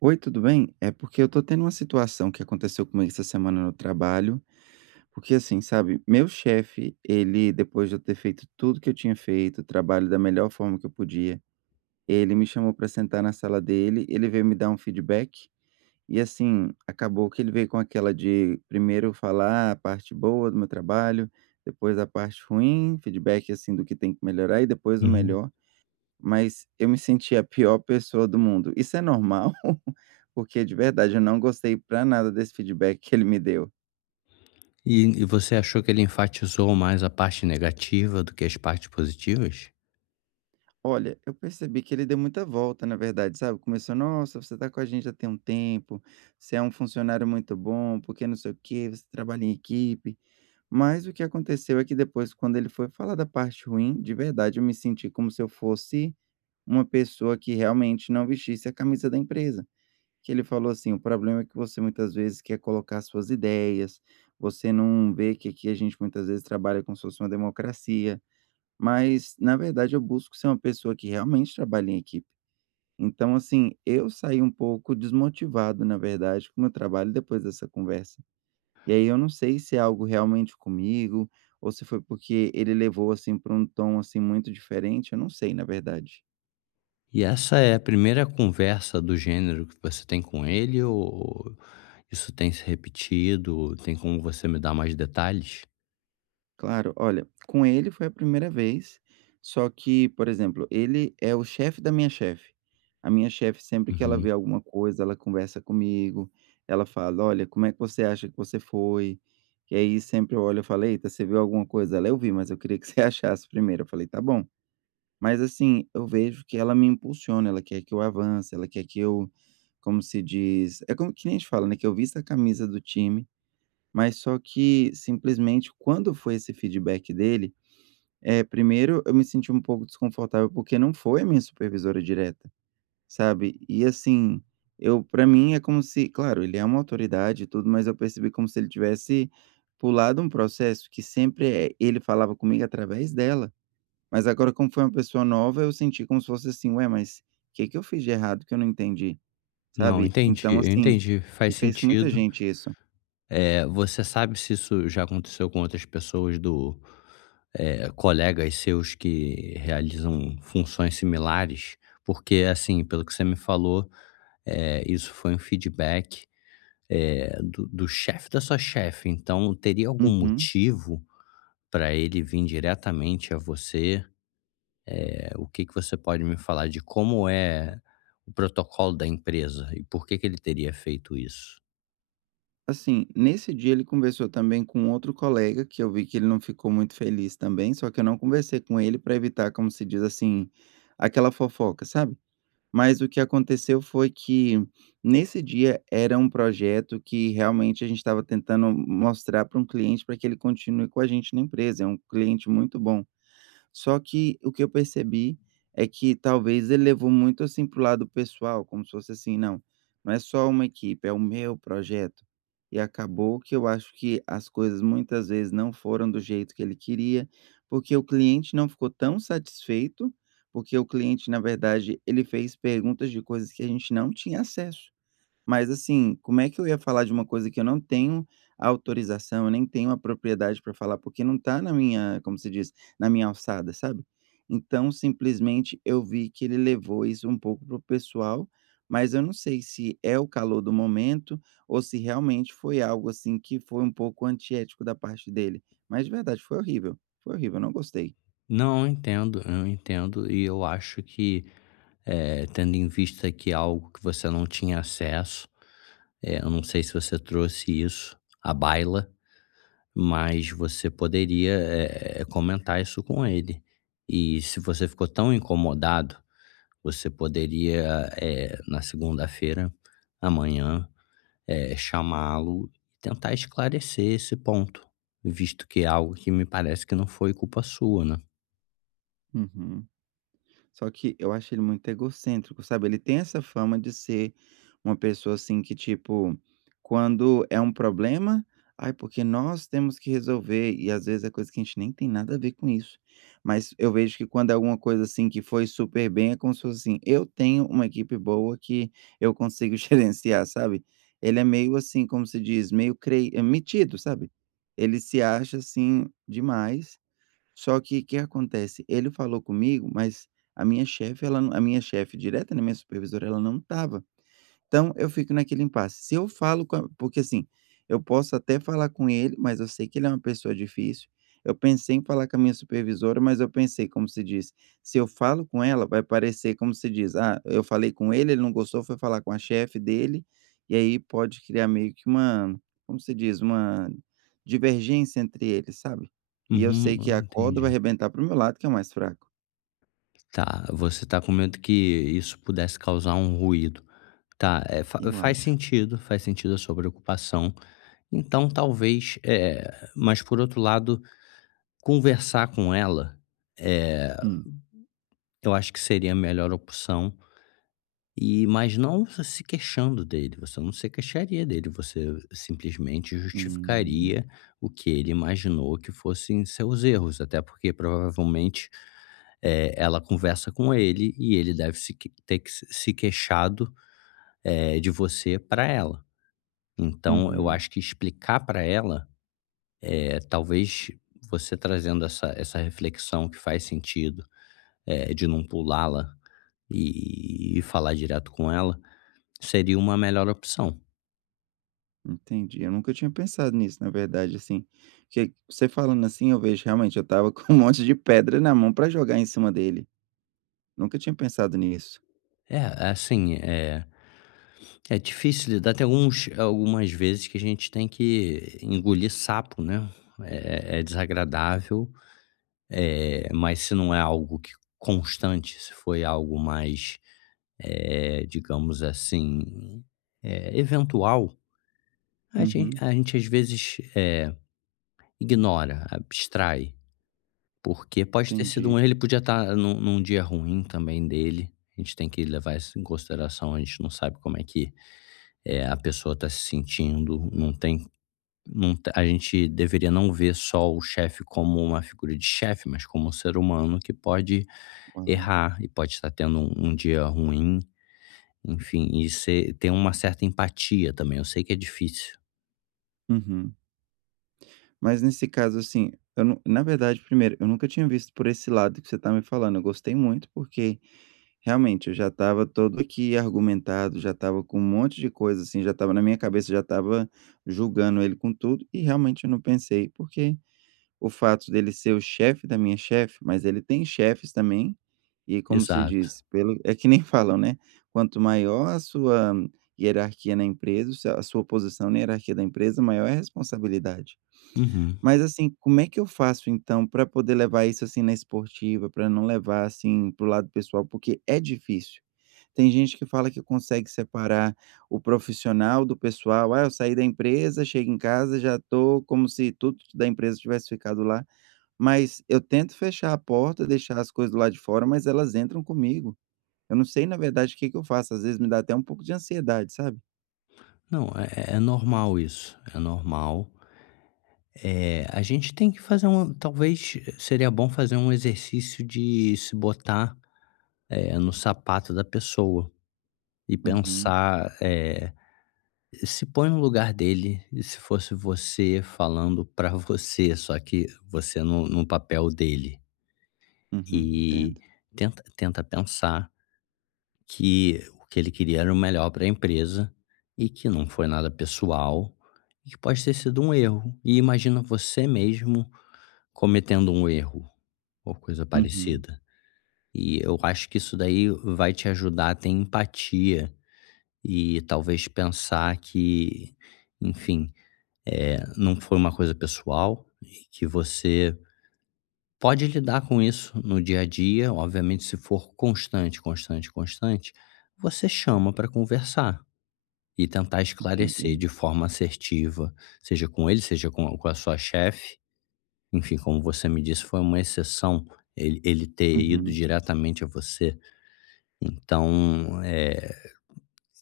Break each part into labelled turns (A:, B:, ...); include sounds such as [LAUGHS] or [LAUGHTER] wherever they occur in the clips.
A: Oi, tudo bem? É porque eu tô tendo uma situação que aconteceu comigo essa semana no trabalho, porque assim, sabe, meu chefe, ele, depois de eu ter feito tudo que eu tinha feito, o trabalho da melhor forma que eu podia, ele me chamou pra sentar na sala dele, ele veio me dar um feedback, e assim, acabou que ele veio com aquela de primeiro falar a parte boa do meu trabalho, depois a parte ruim, feedback assim do que tem que melhorar e depois o
B: Uhum.
A: melhor. Mas eu me senti a pior pessoa do mundo. Isso é normal? [LAUGHS] Porque de verdade eu não gostei pra nada desse feedback que ele me deu.
B: E você achou que ele enfatizou mais a parte negativa do que as partes positivas?
A: Olha, eu percebi que ele deu muita volta, na verdade, sabe? Começou: "Nossa, você tá com a gente já tem um tempo, você é um funcionário muito bom, porque não sei o quê, você trabalha em equipe". Mas o que aconteceu é que depois, quando ele foi falar da parte ruim, de verdade eu me senti como se eu fosse uma pessoa que realmente não vestisse a camisa da empresa. Que ele falou assim: "O problema é que você muitas vezes quer colocar suas ideias, você não vê que aqui a gente muitas vezes trabalha como se fosse uma democracia". Mas, na verdade, eu busco ser uma pessoa que realmente trabalha em equipe. Então, assim, eu saí um pouco desmotivado, na verdade, com o meu trabalho depois dessa conversa. E aí eu não sei se é algo realmente comigo, ou se foi porque ele levou, assim, para um tom, assim, muito diferente, eu não sei, na verdade.
B: E essa é a primeira conversa do gênero que você tem com ele ou isso tem se repetido? Tem como você me dar mais detalhes?
A: Claro, olha, com ele foi a primeira vez, só que, por exemplo, ele é o chefe da minha chefe. A minha chefe, sempre que ela
B: Uhum.
A: vê alguma coisa, ela conversa comigo, ela fala: Olha, como é que você acha que você foi? E aí sempre eu olho e falo: Eita, você viu alguma coisa? Ela, eu vi, mas eu queria que [LAUGHS] você achasse primeiro. Eu falei: Tá bom. Mas assim, eu vejo que ela me impulsiona, ela quer que eu avance, ela quer que eu, como se diz, é como que nem a gente fala, né? Que eu vista a camisa do time, mas só que, simplesmente, quando foi esse feedback dele, é primeiro eu me senti um pouco desconfortável, porque não foi a minha supervisora direta, sabe. E assim, eu, para mim é como se, claro, ele é uma autoridade e tudo, mas eu percebi como se ele tivesse pulado um processo que sempre, ele falava comigo através dela. Mas agora, como foi uma pessoa nova, eu senti como se fosse assim: "Ué, mas o que que eu fiz de errado que eu não entendi?",
B: Não,
A: sabe.
B: entendi,
A: Então
B: eu
A: assim,
B: entendi, faz
A: me fez com muita
B: sentido.
A: gente isso.
B: Você sabe se isso já aconteceu com outras pessoas do colegas seus que realizam funções similares? Porque, assim, pelo que você me falou, isso foi um feedback, do chefe da sua chefe, então teria algum
A: Uhum.
B: motivo para ele vir diretamente a você? O que que você pode me falar de como é o protocolo da empresa e por que que ele teria feito isso?
A: Assim, nesse dia ele conversou também com um outro colega, que eu vi que ele não ficou muito feliz também, só que eu não conversei com ele para evitar, como se diz assim, aquela fofoca, sabe. Mas o que aconteceu foi que, nesse dia, era um projeto que realmente a gente estava tentando mostrar para um cliente para que ele continue com a gente na empresa, é um cliente muito bom. Só que o que eu percebi é que talvez ele levou muito, assim, pro lado pessoal, como se fosse assim: "Não, não é só uma equipe, é o meu projeto". E acabou que eu acho que as coisas muitas vezes não foram do jeito que ele queria, porque o cliente não ficou tão satisfeito, porque o cliente, na verdade, ele fez perguntas de coisas que a gente não tinha acesso. Mas assim, como é que eu ia falar de uma coisa que eu não tenho a autorização, eu nem tenho a propriedade para falar, porque não tá na minha, como se diz? Na minha alçada, sabe. Então, simplesmente, eu vi que ele levou isso um pouco pro pessoal, mas eu não sei se é o calor do momento ou se realmente foi algo, assim, que foi um pouco antiético da parte dele. Mas de verdade, foi horrível, eu não gostei.
B: Não, eu entendo e eu acho que, tendo em vista que é algo que você não tinha acesso, eu não sei se você trouxe isso à baila, mas você poderia, comentar isso com ele. E se você ficou tão incomodado, você poderia, na segunda-feira, amanhã, chamá-lo e tentar esclarecer esse ponto, visto que é algo que me parece que não foi culpa sua, né?
A: Uhum. Só que eu acho ele muito egocêntrico, sabe. Ele tem essa fama de ser uma pessoa, assim, que tipo, quando é um problema: "Ai, porque nós temos que resolver", e às vezes é coisa que a gente nem tem nada a ver com isso. Mas eu vejo que quando é alguma coisa, assim, que foi super bem, é como se fosse assim: "Eu tenho uma equipe boa que eu consigo [LAUGHS] gerenciar", sabe. Ele é meio assim, como se diz, meio metido, sabe. Ele se acha, assim, demais. Só que o que acontece, ele falou comigo, mas a minha chefe, ela não, a minha chefe direta, né, minha supervisora, ela não estava. Então eu fico naquele impasse. Se eu falo com a, porque assim, eu posso até falar com ele, mas eu sei que ele é uma pessoa difícil. Eu pensei em falar com a minha supervisora, mas eu pensei, como se diz, se eu falo com ela, vai parecer como se diz: "Ah, eu falei com ele, ele não gostou, foi falar com a chefe dele", e aí pode criar meio que uma, como se diz, uma divergência entre eles, sabe. E eu
B: Uhum,
A: sei que a corda vai
B: entendi.
A: arrebentar pro meu lado, que é o mais fraco,
B: Tá, você tá com medo que isso pudesse causar um ruído. Tá, eh, fa
A: eu acho.
B: faz sentido a sua preocupação. Então, talvez, mas por outro lado, conversar com ela,
A: Hum,
B: eu acho que seria a melhor opção, e mas não se queixando dele, você não se queixaria dele, você simplesmente
A: hum,
B: justificaria o que ele imaginou que fossem seus erros, até porque provavelmente, ela conversa com ele e ele deve se que ter que se queixado, de você para ela. Então eu
A: uhum.
B: acho que explicar para ela, talvez você trazendo essa reflexão que faz sentido, de não pulá-la e falar direto com ela, seria uma melhor opção.
A: Entendi. Eu nunca tinha pensado nisso, na verdade, assim, que você falando assim, eu vejo realmente, eu estava [LAUGHS] com um monte de pedra na mão pra jogar em cima dele. Nunca tinha pensado nisso.
B: É, assim, é, é difícil lidar. Tem alguns, algumas vezes que a gente tem que engolir sapo, né? É, é desagradável, é, mas se não é algo que constante, se foi algo mais, é, digamos assim, é, eventual,
A: Uhum,
B: a gente às vezes é, ignora, abstrai. Porque pode ter sido
A: entendi.
B: um erro, ele podia estar num dia ruim também dele. A gente tem que levar isso em consideração, a gente não sabe como é que, a pessoa está se sentindo, não tem não t a gente deveria não ver só o chefe como uma figura de chefe, mas como um ser humano que pode
A: Uau.
B: errar e pode estar tendo um dia ruim, enfim, e ser ter uma certa empatia também, eu sei que é difícil.
A: Uhum. Mas nesse caso, assim, eu não na verdade, primeiro, eu nunca tinha visto por esse lado que você tá me falando. Eu gostei muito, porque realmente eu já estava todo aqui argumentado, já estava com um monte de coisa, assim, já estava na minha cabeça, já estava julgando ele com tudo, e realmente eu não pensei, porque o fato dele ser o chefe da minha chefe, mas ele tem chefes também, e, como se
B: Exato.
A: diz, pelo é que nem [LAUGHS] falam, né, quanto maior a sua hierarquia na empresa, o seu a sua posição na hierarquia da empresa, maior é a responsabilidade.
B: Uhum.
A: Mas assim, como é que eu faço então para poder levar isso, assim, na esportiva, para não levar, assim, pro lado pessoal? Porque é difícil. Tem gente que fala que consegue separar o profissional do pessoal: "Ah, eu saí da empresa, chego em casa, já tô como se tudo da empresa tivesse ficado lá". Mas eu tento fechar a porta, deixar as coisas do lado de fora, mas elas entram comigo. Eu não sei, na verdade, o que que eu faço. Às vezes me dá até um pouco de ansiedade, sabe.
B: Não, é normal isso, é normal. É, a gente tem que fazer um talvez seria bom fazer um exercício de se botar, no sapato da pessoa e
A: Uhum,
B: pensar, se põe no lugar dele, e se fosse você falando pra você, só que você no papel dele.
A: uhum,
B: E
A: entendo.
B: tenta pensar que o que ele queria era o melhor para a empresa e que não foi nada pessoal e que pode ter sido um erro. E imagina você mesmo cometendo um erro ou coisa
A: Uhum,
B: parecida. E eu acho que isso daí vai te ajudar a ter empatia e talvez pensar que, enfim, é não foi uma coisa pessoal e que você pode lidar com isso no dia a dia. Obviamente, se for constante, constante, constante, você chama para conversar e tentar esclarecer
A: entendi.
B: de forma assertiva, seja com ele, seja com a sua chefe. Enfim, como você me disse, foi uma exceção ele ter ido
A: Uhum,
B: diretamente a você. Então,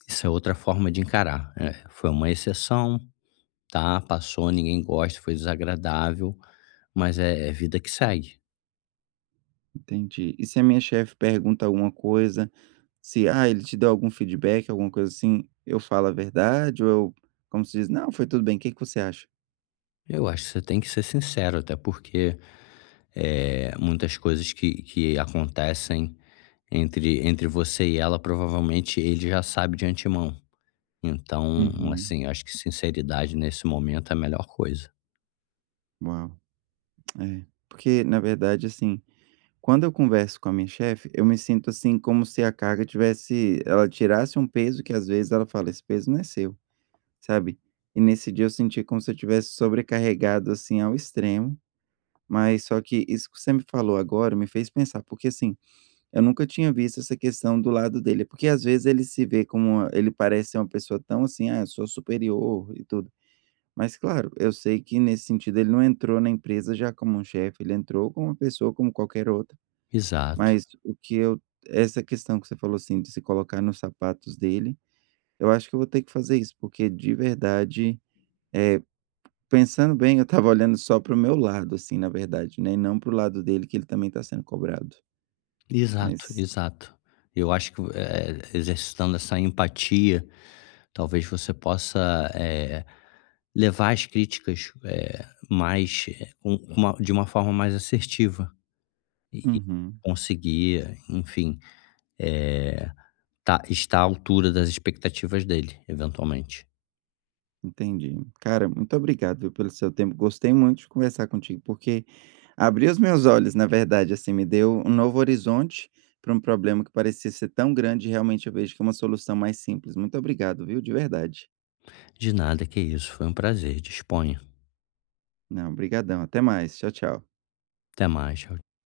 B: isso é outra forma de encarar, foi uma exceção, tá, passou, ninguém gosta, foi desagradável, mas é vida que segue.
A: entendi. E se a minha chefe pergunta alguma coisa, se, ah, ele te deu algum feedback, alguma coisa assim, eu falo a verdade ou eu, como se diz: "Não, foi tudo bem, o que que você acha?"
B: Eu acho que você tem que ser sincero, até porque, muitas coisas que acontecem entre você e ela, provavelmente ele já sabe de antemão. Então,
A: Uhum,
B: assim, acho que sinceridade nesse momento é a melhor coisa.
A: uau. É, porque na verdade, assim, quando eu converso com a minha chefe, eu me sinto assim como se a carga, tivesse, ela tirasse um peso, que às vezes ela fala: "Esse peso não é seu", sabe. E nesse dia eu senti como se eu tivesse sobrecarregado, assim, ao extremo, mas só que isso que você me falou agora me fez pensar, porque assim, eu nunca tinha visto essa questão do lado dele, porque às vezes ele se vê como ele parece ser uma pessoa tão assim: "Ah, eu sou superior e tudo". Mas claro, eu sei que nesse sentido ele não entrou na empresa já como um chefe, ele entrou como uma pessoa como qualquer outra.
B: Exato.
A: Mas o que eu essa questão que você falou, assim, de se colocar nos sapatos dele, eu acho que eu vou ter que fazer isso, porque de verdade, eh, pensando bem, eu estava olhando só pro meu lado, assim, na verdade, né, e não pro lado dele, que ele também está sendo cobrado.
B: Exato,
A: Mas
B: exato. Eu acho que, exercitando essa empatia, talvez você possa, levar as críticas, com uma de uma forma mais assertiva e
A: uhum,
B: conseguir, enfim, eh, tá estar à altura das expectativas dele, eventualmente.
A: entendi. Cara, muito obrigado, viu, pelo seu tempo. Gostei muito de conversar contigo, porque abriu os meus olhos, na verdade, assim, me deu um novo horizonte para um problema que parecia ser tão grande, e realmente eu vejo que é uma solução mais simples. Muito obrigado, viu, de verdade.
B: De nada, que isso, foi um prazer, disponha.
A: Não, brigadão. Até mais. Tchau, tchau.
B: Até mais, tchau.